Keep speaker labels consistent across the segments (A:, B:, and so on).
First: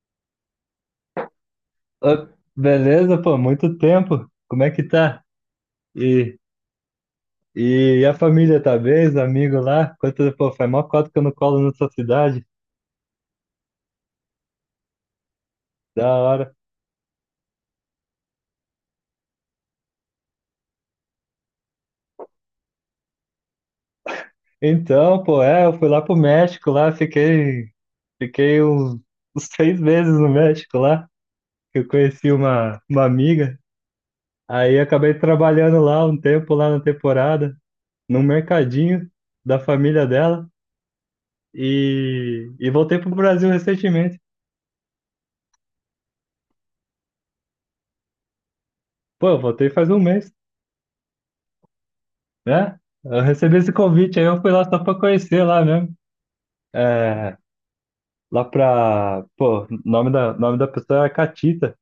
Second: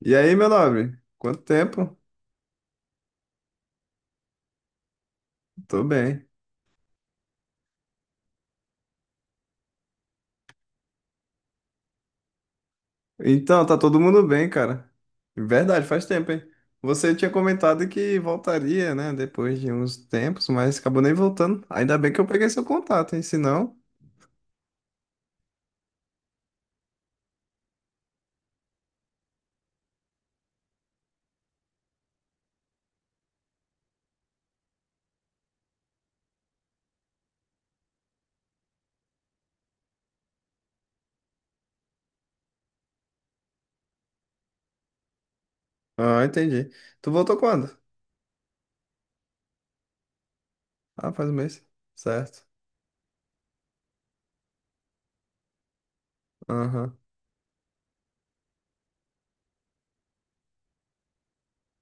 A: E aí, meu nobre? Quanto tempo?
B: Ô, beleza, pô, muito tempo. Como é que tá?
A: Tô bem.
B: E, e a família tá bem? Os amigos lá? Quanto, pô, faz mó cota que eu não colo na sua cidade.
A: Então, tá todo mundo bem, cara. Verdade, faz
B: Da
A: tempo, hein?
B: hora.
A: Você tinha comentado que voltaria, né, depois de uns tempos, mas acabou nem voltando. Ainda bem que eu peguei seu contato, hein? Se não.
B: Então, pô, eu fui lá pro México lá, fiquei uns 6 meses no México lá, que eu conheci uma amiga. Aí acabei trabalhando lá um tempo, lá na temporada, num mercadinho da família dela. E voltei pro Brasil recentemente.
A: Ah, entendi. Tu voltou quando?
B: Pô, eu voltei faz um mês,
A: Ah, faz um mês. Certo.
B: né? Eu recebi esse convite, aí eu fui lá só pra conhecer lá mesmo.
A: Aham.
B: É, lá pra. Pô, nome da pessoa é Catita.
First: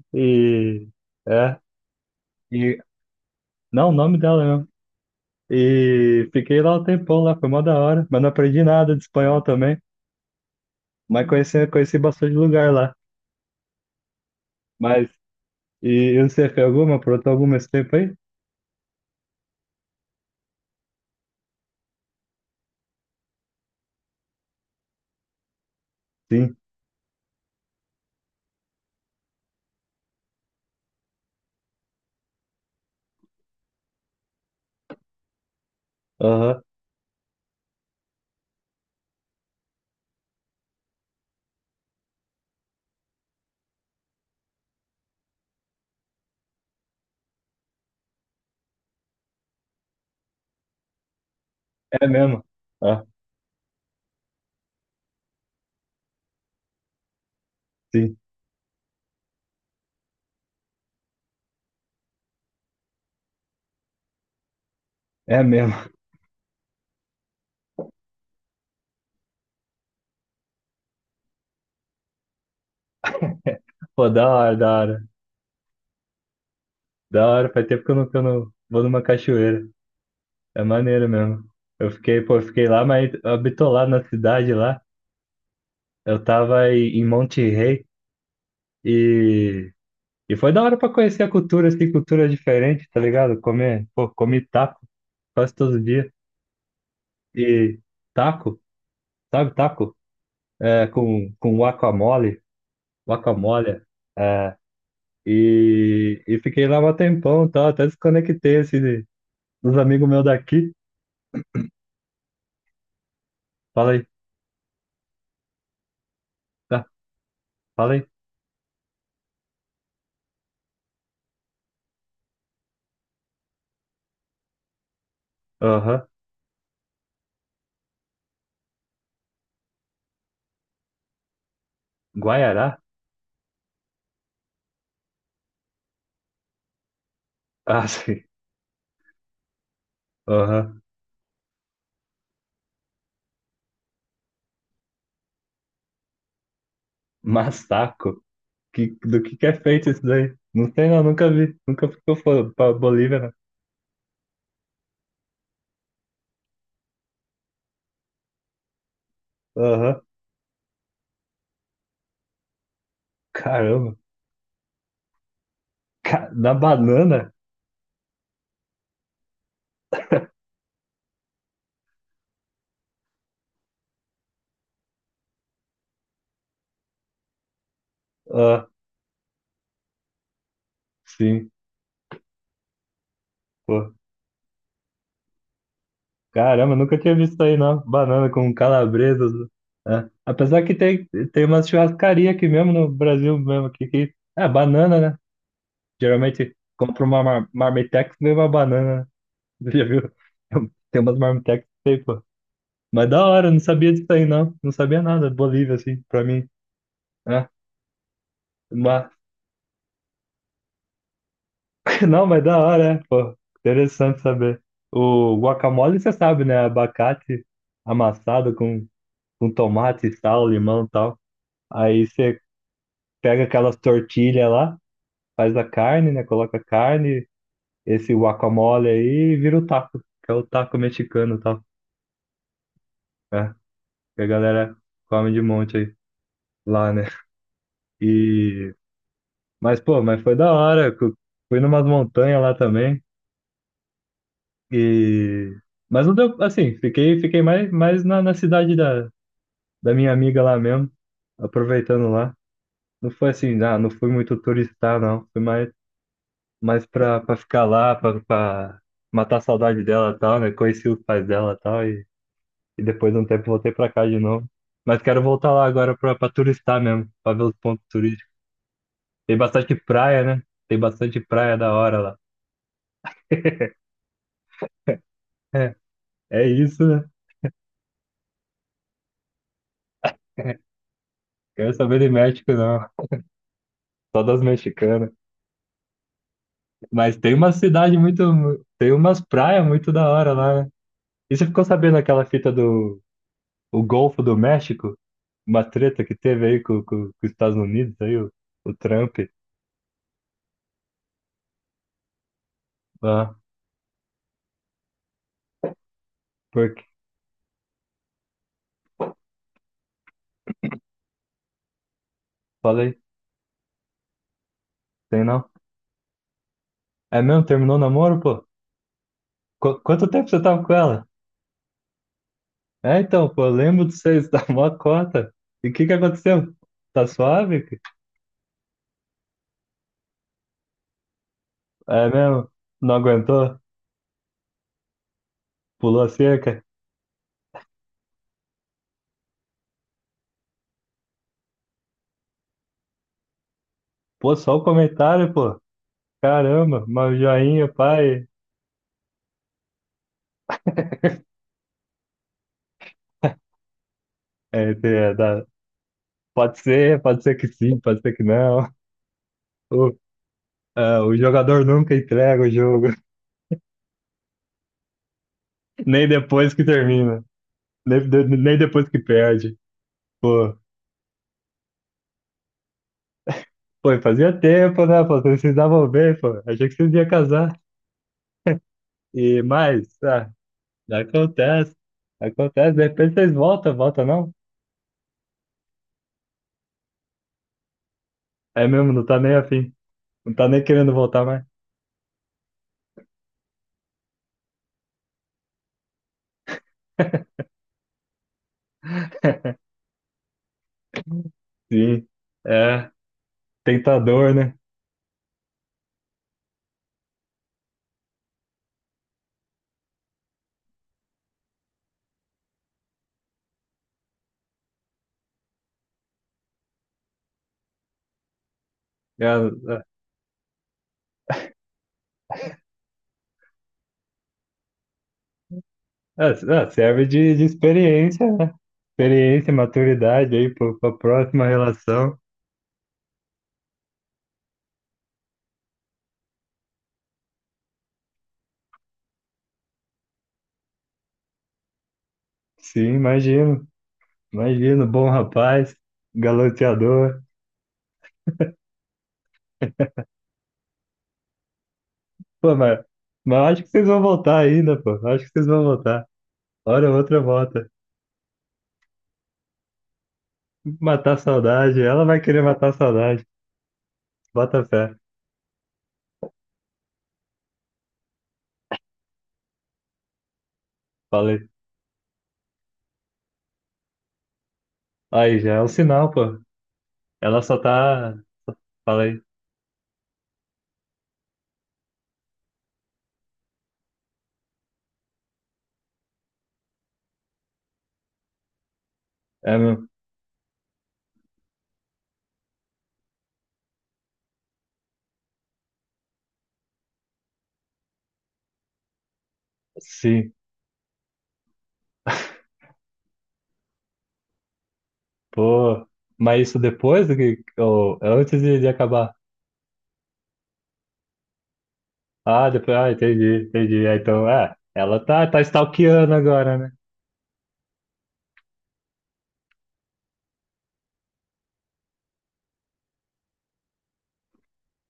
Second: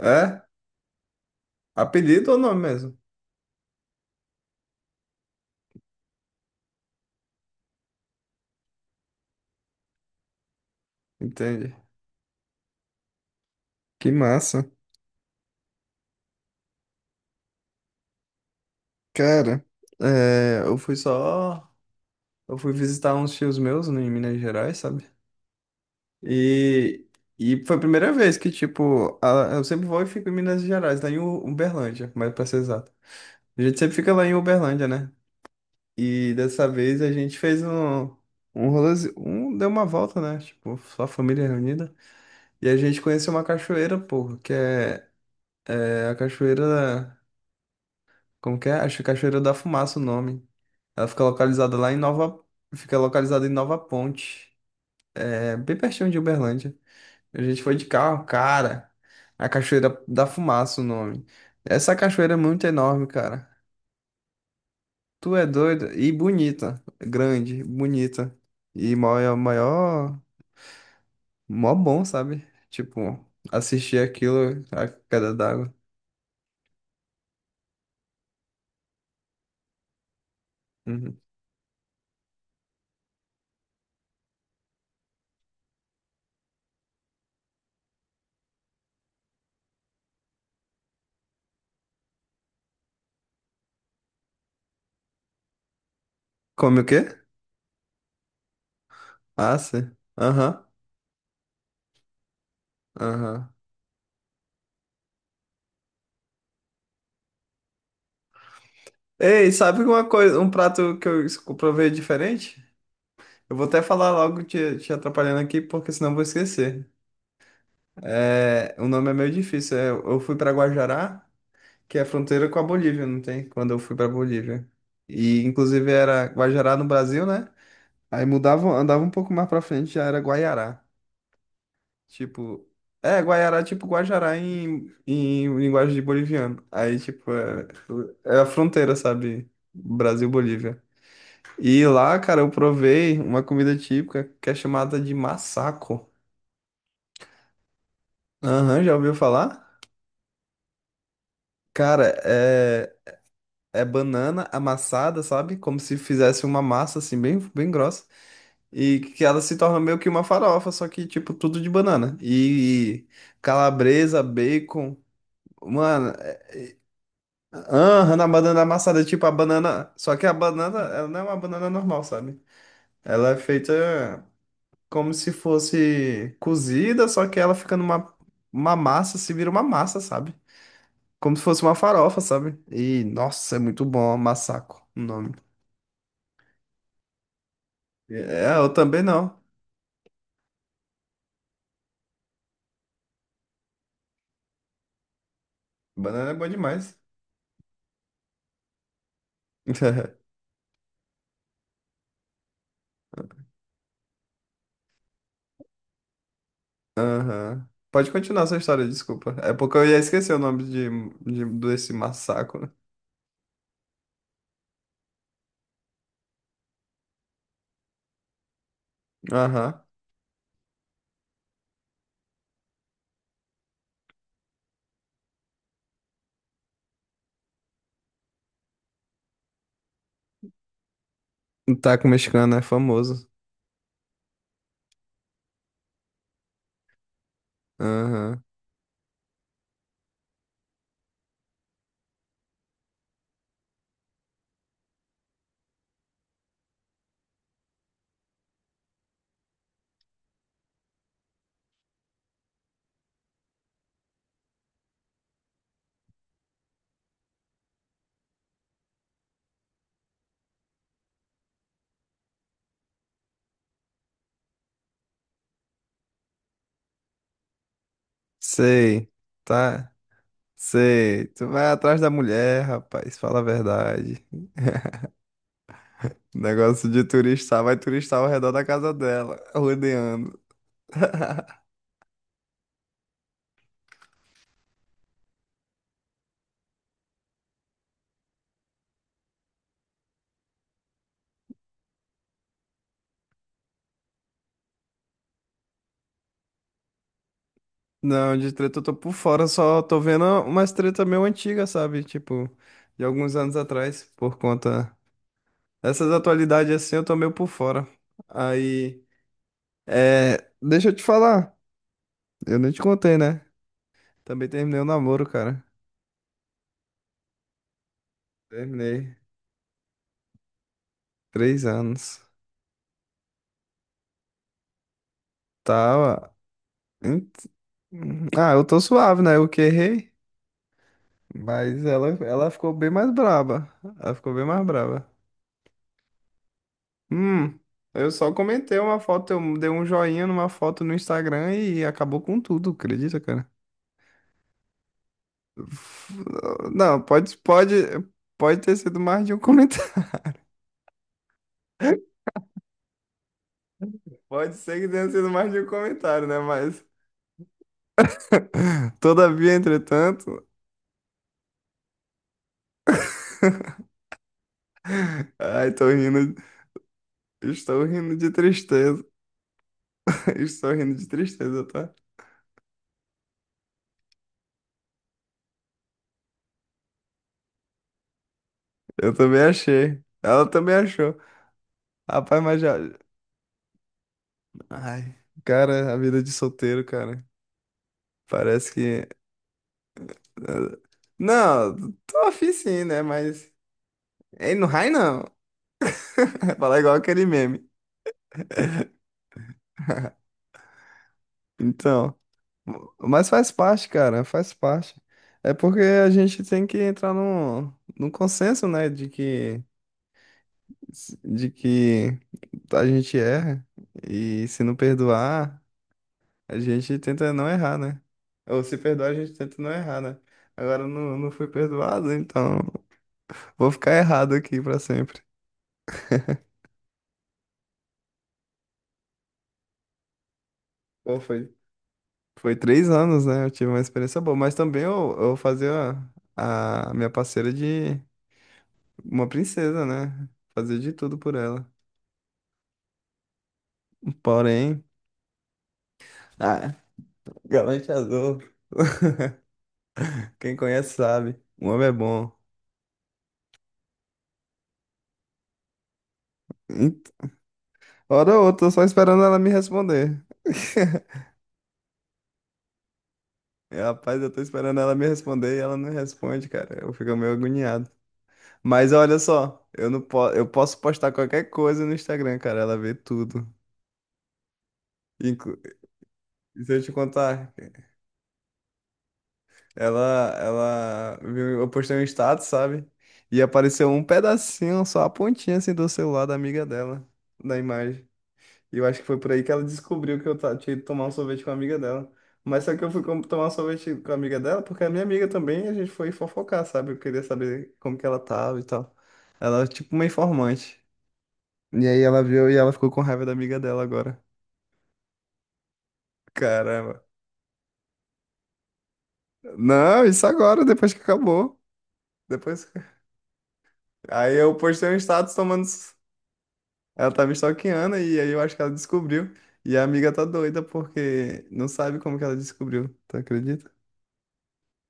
A: É?
B: E. É.
A: Apelido ou nome
B: E,
A: mesmo?
B: não, o nome dela mesmo. E fiquei lá um tempão lá, foi mó da hora. Mas não aprendi nada de espanhol também. Mas conheci,
A: Entendi.
B: conheci bastante lugar lá.
A: Que massa.
B: Mas. E, e você fez alguma? Aprontou alguma esse tempo aí?
A: Cara, é, eu fui só. Eu fui visitar uns tios meus em Minas Gerais, sabe?
B: Sim.
A: E, e foi a primeira vez que, tipo, eu sempre vou e fico em Minas Gerais, lá em Uberlândia, mais pra ser exato. A gente sempre fica lá em Uberlândia, né? E
B: Aham.
A: dessa vez a gente fez um rolê, deu uma volta, né? Tipo, só a família reunida. E a gente conheceu uma cachoeira, porra, que é a cachoeira, como que é? Acho que é Cachoeira da Fumaça o nome. Ela fica localizada lá em
B: É
A: Nova,
B: mesmo.
A: fica
B: Ah,
A: localizada em Nova Ponte, é bem pertinho de Uberlândia. A gente foi de
B: sim.
A: carro, cara. A Cachoeira da Fumaça, o nome. Essa cachoeira é muito enorme, cara. Tu
B: É
A: é
B: mesmo.
A: doido, e bonita. Grande, bonita. E maior, maior, mó bom, sabe? Tipo, assistir
B: Pô, da hora,
A: aquilo,
B: da
A: a
B: hora.
A: queda d'água.
B: Da hora. Faz tempo que eu não vou numa cachoeira. É maneiro
A: Uhum.
B: mesmo. Eu fiquei, pô, eu fiquei lá, mas bitolado na cidade lá. Eu tava em Monte Rei e, e foi da hora pra conhecer a cultura, assim, cultura diferente, tá ligado? Comer, pô, comi taco quase todo dia.
A: Come o quê?
B: E taco, sabe
A: Ah, sim.
B: taco?
A: Aham,
B: É, com guacamole,
A: aham.
B: guacamole. É, e fiquei lá um tempão, tá? Até desconectei, assim,
A: Ei,
B: dos
A: sabe uma
B: amigos meus
A: coisa, um
B: daqui.
A: prato que eu provei diferente? Eu vou até
B: Falei,
A: falar logo te atrapalhando aqui, porque senão eu vou
B: tá,
A: esquecer.
B: falei,
A: É, o nome é meio difícil. É, eu fui para Guajará, que é a fronteira com a Bolívia, não tem? Quando eu fui para Bolívia. E inclusive
B: aham,
A: era Guajará no Brasil, né? Aí mudava, andava um pouco mais para frente, já era Guaiará. Tipo,
B: Guaiará?
A: é, Guaiará, é tipo Guajará em linguagem de boliviano. Aí, tipo, é,
B: Ah, sim,
A: é a fronteira, sabe?
B: aham.
A: Brasil-Bolívia. E lá, cara, eu provei uma comida típica que é chamada de massaco.
B: Massaco,
A: Aham,
B: Que,
A: já ouviu
B: do que é
A: falar?
B: feito isso daí? Não sei não, nunca vi. Nunca ficou
A: Cara,
B: pra
A: é
B: Bolívia, né?
A: é banana amassada, sabe? Como se fizesse uma massa assim bem, bem grossa e que ela se torna meio
B: Aham.
A: que uma farofa, só que tipo tudo de banana. E
B: Caramba.
A: calabresa, bacon, mano,
B: Da banana?
A: aham, na banana amassada, é tipo a banana, só que a banana, ela não é uma banana normal, sabe? Ela é feita como se fosse cozida, só que ela fica numa
B: Ah,
A: uma massa, se vira uma massa, sabe? Como se
B: sim.
A: fosse uma farofa, sabe? E nossa, é muito
B: Pô.
A: bom, massaco, o nome.
B: Caramba, nunca tinha visto isso aí, não. Banana com
A: É, eu também
B: calabresas,
A: não.
B: né? É. Apesar que tem uma churrascaria aqui mesmo no Brasil mesmo, aqui, que é banana, né?
A: Banana é boa
B: Geralmente
A: demais.
B: compra uma marmitex e vem uma banana, né? Já viu? Tem umas marmitex aí, pô. Mas da hora, não sabia disso aí, não. Não sabia nada. Bolívia, assim, pra mim. É,
A: Aham. Pode continuar sua história,
B: mas,
A: desculpa. É porque eu ia esquecer o nome desse
B: não, mas da
A: massacre.
B: hora, né? Pô, interessante saber. O guacamole, você sabe, né? Abacate amassado com,
A: Aham.
B: tomate, sal, limão e tal. Aí você pega aquelas tortilhas lá, faz a carne, né? Coloca a carne, esse guacamole aí e vira o taco, que é o taco mexicano e tal.
A: O Taco mexicano é famoso.
B: É, que a galera come de monte aí lá, né?
A: Aham.
B: E... mas foi da hora. Fui numas montanhas lá também. E... Mas não deu, assim, fiquei mais na cidade da minha amiga lá mesmo, aproveitando lá. Não foi assim, não fui muito turistar, não. Foi mais pra ficar lá, pra matar a saudade dela e tal, né? Conheci os pais dela e tal, e depois de um tempo voltei pra cá de novo. Mas quero voltar lá agora pra turistar mesmo, pra ver os pontos turísticos.
A: Sei.
B: Tem bastante
A: Tá.
B: praia, né? Tem bastante
A: Sei. Tu
B: praia
A: vai
B: da hora
A: atrás da
B: lá.
A: mulher, rapaz. Fala a verdade.
B: É, é isso,
A: Negócio de
B: né?
A: turistar. Vai turistar ao redor da casa dela, rodeando.
B: Quero saber de México, não. Só das mexicanas. Mas tem uma cidade muito. Tem umas praias muito da hora lá, né? E você ficou sabendo aquela fita do o Golfo do México? Uma treta que teve aí com os Estados Unidos, aí, o,
A: Não, de
B: o
A: treta eu tô por
B: Trump.
A: fora, só tô vendo umas treta meio antiga, sabe? Tipo, de alguns
B: Ah,
A: anos atrás, por conta dessas atualidades
B: porque.
A: assim, eu tô meio por fora. Aí, é, deixa eu te falar, eu nem te
B: Falei,
A: contei, né? Também terminei o namoro,
B: tem não.
A: cara.
B: É mesmo? Terminou o namoro, pô?
A: Terminei.
B: Quanto tempo você tava com ela?
A: 3 anos.
B: É, então, pô, eu lembro de vocês, da mó cota. E o que que
A: Tava.
B: aconteceu? Tá
A: Hum,
B: suave?
A: Ah, eu tô suave, né? Eu que errei, mas ela,
B: É
A: ela
B: mesmo?
A: ficou bem
B: Não
A: mais
B: aguentou?
A: braba. Ela ficou bem mais braba.
B: Pulou a cerca?
A: Hum, eu só comentei uma foto, eu dei um joinha numa foto no Instagram e acabou com tudo, acredita, cara?
B: Pô, só o comentário, pô.
A: F-
B: Caramba,
A: Não,
B: uma
A: pode,
B: joinha,
A: pode,
B: pai.
A: pode ter sido mais de um comentário. Pode
B: É,
A: ser que tenha sido mais de um comentário, né? Mas,
B: pode ser que sim, pode ser que não.
A: todavia,
B: O,
A: entretanto,
B: o jogador nunca entrega o jogo,
A: ai, tô
B: nem
A: rindo,
B: depois que termina,
A: estou rindo de
B: nem depois que
A: tristeza.
B: perde. Pô,
A: Estou rindo de tristeza, tá?
B: pô, e fazia tempo, né? Pô, vocês se davam bem, pô. Achei que vocês iam casar.
A: Eu também
B: E mais,
A: achei. Ela também achou.
B: acontece,
A: Rapaz, mas
B: acontece.
A: já.
B: De repente vocês voltam, volta não?
A: Ai, cara, a vida de solteiro, cara.
B: É
A: Parece
B: mesmo, não tá
A: que.
B: nem afim, não tá nem querendo voltar mais.
A: Não, tô afim sim, né? Mas. Ei, no raio não. Falar igual aquele meme.
B: Sim,
A: Então.
B: é
A: Mas faz parte, cara,
B: tentador,
A: faz
B: né?
A: parte. É porque a gente tem que entrar num consenso, né? De que a gente erra. E se não perdoar, a gente tenta não errar, né? Ou se perdoar, a gente tenta não
B: É,
A: errar, né? Agora eu não fui perdoado, então vou ficar errado aqui pra sempre.
B: é, é, serve de experiência, né? Experiência, maturidade aí para a
A: Qual
B: próxima
A: foi?
B: relação.
A: Foi 3 anos, né? Eu tive uma experiência boa. Mas também eu fazia a minha parceira de uma princesa, né? Fazia de tudo por ela.
B: Sim, imagino.
A: Porém.
B: Imagino, bom rapaz,
A: Ah,
B: galanteador.
A: Galante Azul. Quem conhece sabe. O homem é bom.
B: Pô, mas acho que vocês vão voltar ainda, pô. Acho que vocês vão voltar. Hora ou
A: Hum,
B: outra volta.
A: Hora ou outra, eu tô só esperando ela me responder.
B: Matar a saudade. Ela vai querer matar a saudade.
A: E, rapaz, eu tô
B: Bota
A: esperando
B: fé.
A: ela me responder e ela não responde, cara. Eu fico meio agoniado. Mas olha só, eu não po eu posso postar qualquer
B: Falei.
A: coisa no Instagram, cara. Ela vê tudo.
B: Aí já
A: Inclu-
B: é um sinal, pô.
A: e se eu te
B: Ela
A: contar.
B: só tá. Falei.
A: Ela viu, eu postei um status, sabe? E apareceu um pedacinho, só a pontinha assim do celular da amiga dela, da imagem. E eu acho que foi por aí que
B: É
A: ela
B: mesmo.
A: descobriu que eu tinha ido tomar um sorvete com a amiga dela. Mas só que eu fui tomar um sorvete com a amiga dela, porque a minha amiga também, a gente foi fofocar, sabe? Eu queria saber como que ela tava e tal. Ela é tipo uma
B: Sim.
A: informante. E aí ela viu e ela ficou com raiva da amiga dela agora.
B: Pô. Mas isso
A: Caramba.
B: depois do que. Ou é antes de acabar?
A: Não, isso agora, depois que acabou.
B: Ah,
A: Depois.
B: depois, entendi, entendi. Ah, então,
A: Aí eu postei um
B: ela tá,
A: status
B: tá
A: tomando.
B: stalkeando agora, né?
A: Ela tá me stalkeando e aí eu acho que ela descobriu. E a amiga tá doida porque não sabe como que ela descobriu, tu acredita?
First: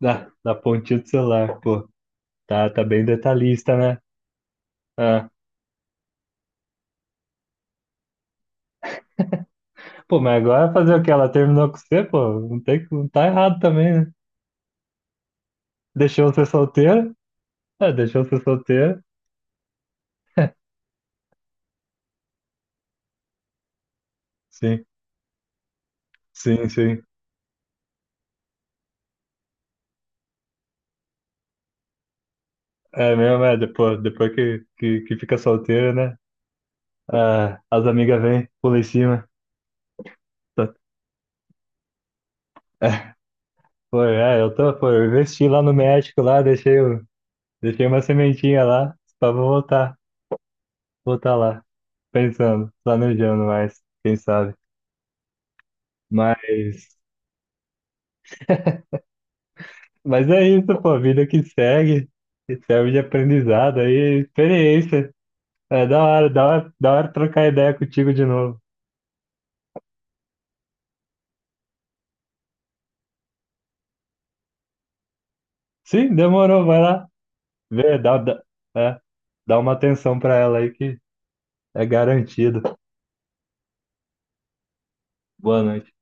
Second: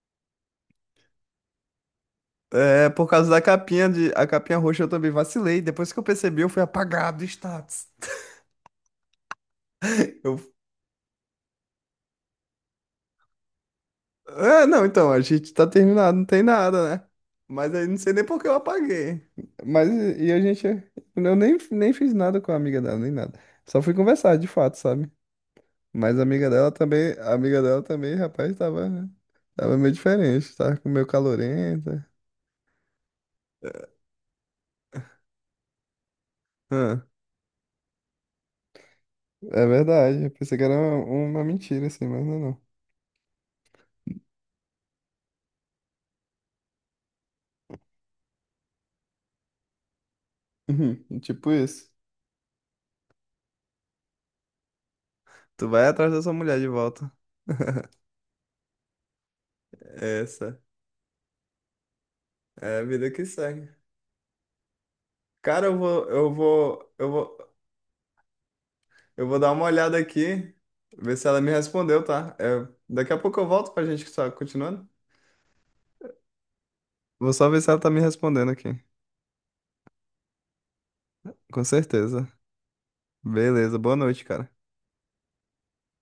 B: Da pontinha do celular, pô. Tá
A: É,
B: bem
A: por causa da
B: detalhista,
A: capinha
B: né?
A: de a capinha roxa eu também
B: Ah.
A: vacilei. Depois que eu percebi, eu fui apagado do status.
B: Pô,
A: Eu,
B: mas agora fazer o quê? Ela terminou com você, pô? Não tem, não tá errado também, né?
A: é, não, então, a gente tá terminado, não
B: Deixou
A: tem
B: você
A: nada, né?
B: solteira?
A: Mas aí
B: É,
A: não sei
B: deixou
A: nem por
B: você
A: que eu
B: solteira?
A: apaguei. Mas e a gente eu nem fiz nada com a amiga dela, nem nada. Só fui conversar, de fato,
B: Sim,
A: sabe? Mas a amiga
B: sim,
A: dela
B: sim.
A: também, a amiga dela também, rapaz, tava, meio diferente, tava com meio calorenta.
B: É mesmo, depois que fica solteira, né?
A: Ah,
B: Ah, as amigas vêm, pula em cima.
A: é verdade, eu pensei que era
B: Tá-
A: uma mentira, assim, mas não é não.
B: Foi, é, eu tô, foi, eu investi lá no México, lá, deixei o. Deixei uma sementinha lá, só vou voltar,
A: Uhum, tipo
B: lá,
A: isso.
B: pensando, planejando mais, quem sabe.
A: Tu vai atrás da sua mulher de
B: Mas,
A: volta.
B: mas é
A: Essa
B: isso, pô, vida que segue, que
A: é a
B: serve de
A: vida que segue.
B: aprendizado aí, experiência.
A: Cara, eu
B: É da
A: vou,
B: hora,
A: eu
B: da hora, da
A: vou, eu
B: hora trocar
A: vou,
B: ideia contigo de novo.
A: eu vou dar uma olhada aqui, ver se ela me respondeu, tá? É, daqui a pouco eu volto pra gente estar continuando.
B: Sim, demorou, vai lá,
A: Vou só ver se ela tá
B: vê,
A: me respondendo aqui.
B: é, dá uma atenção pra ela aí que
A: Com
B: é
A: certeza.
B: garantido.
A: Beleza, boa noite, cara.
B: Boa noite.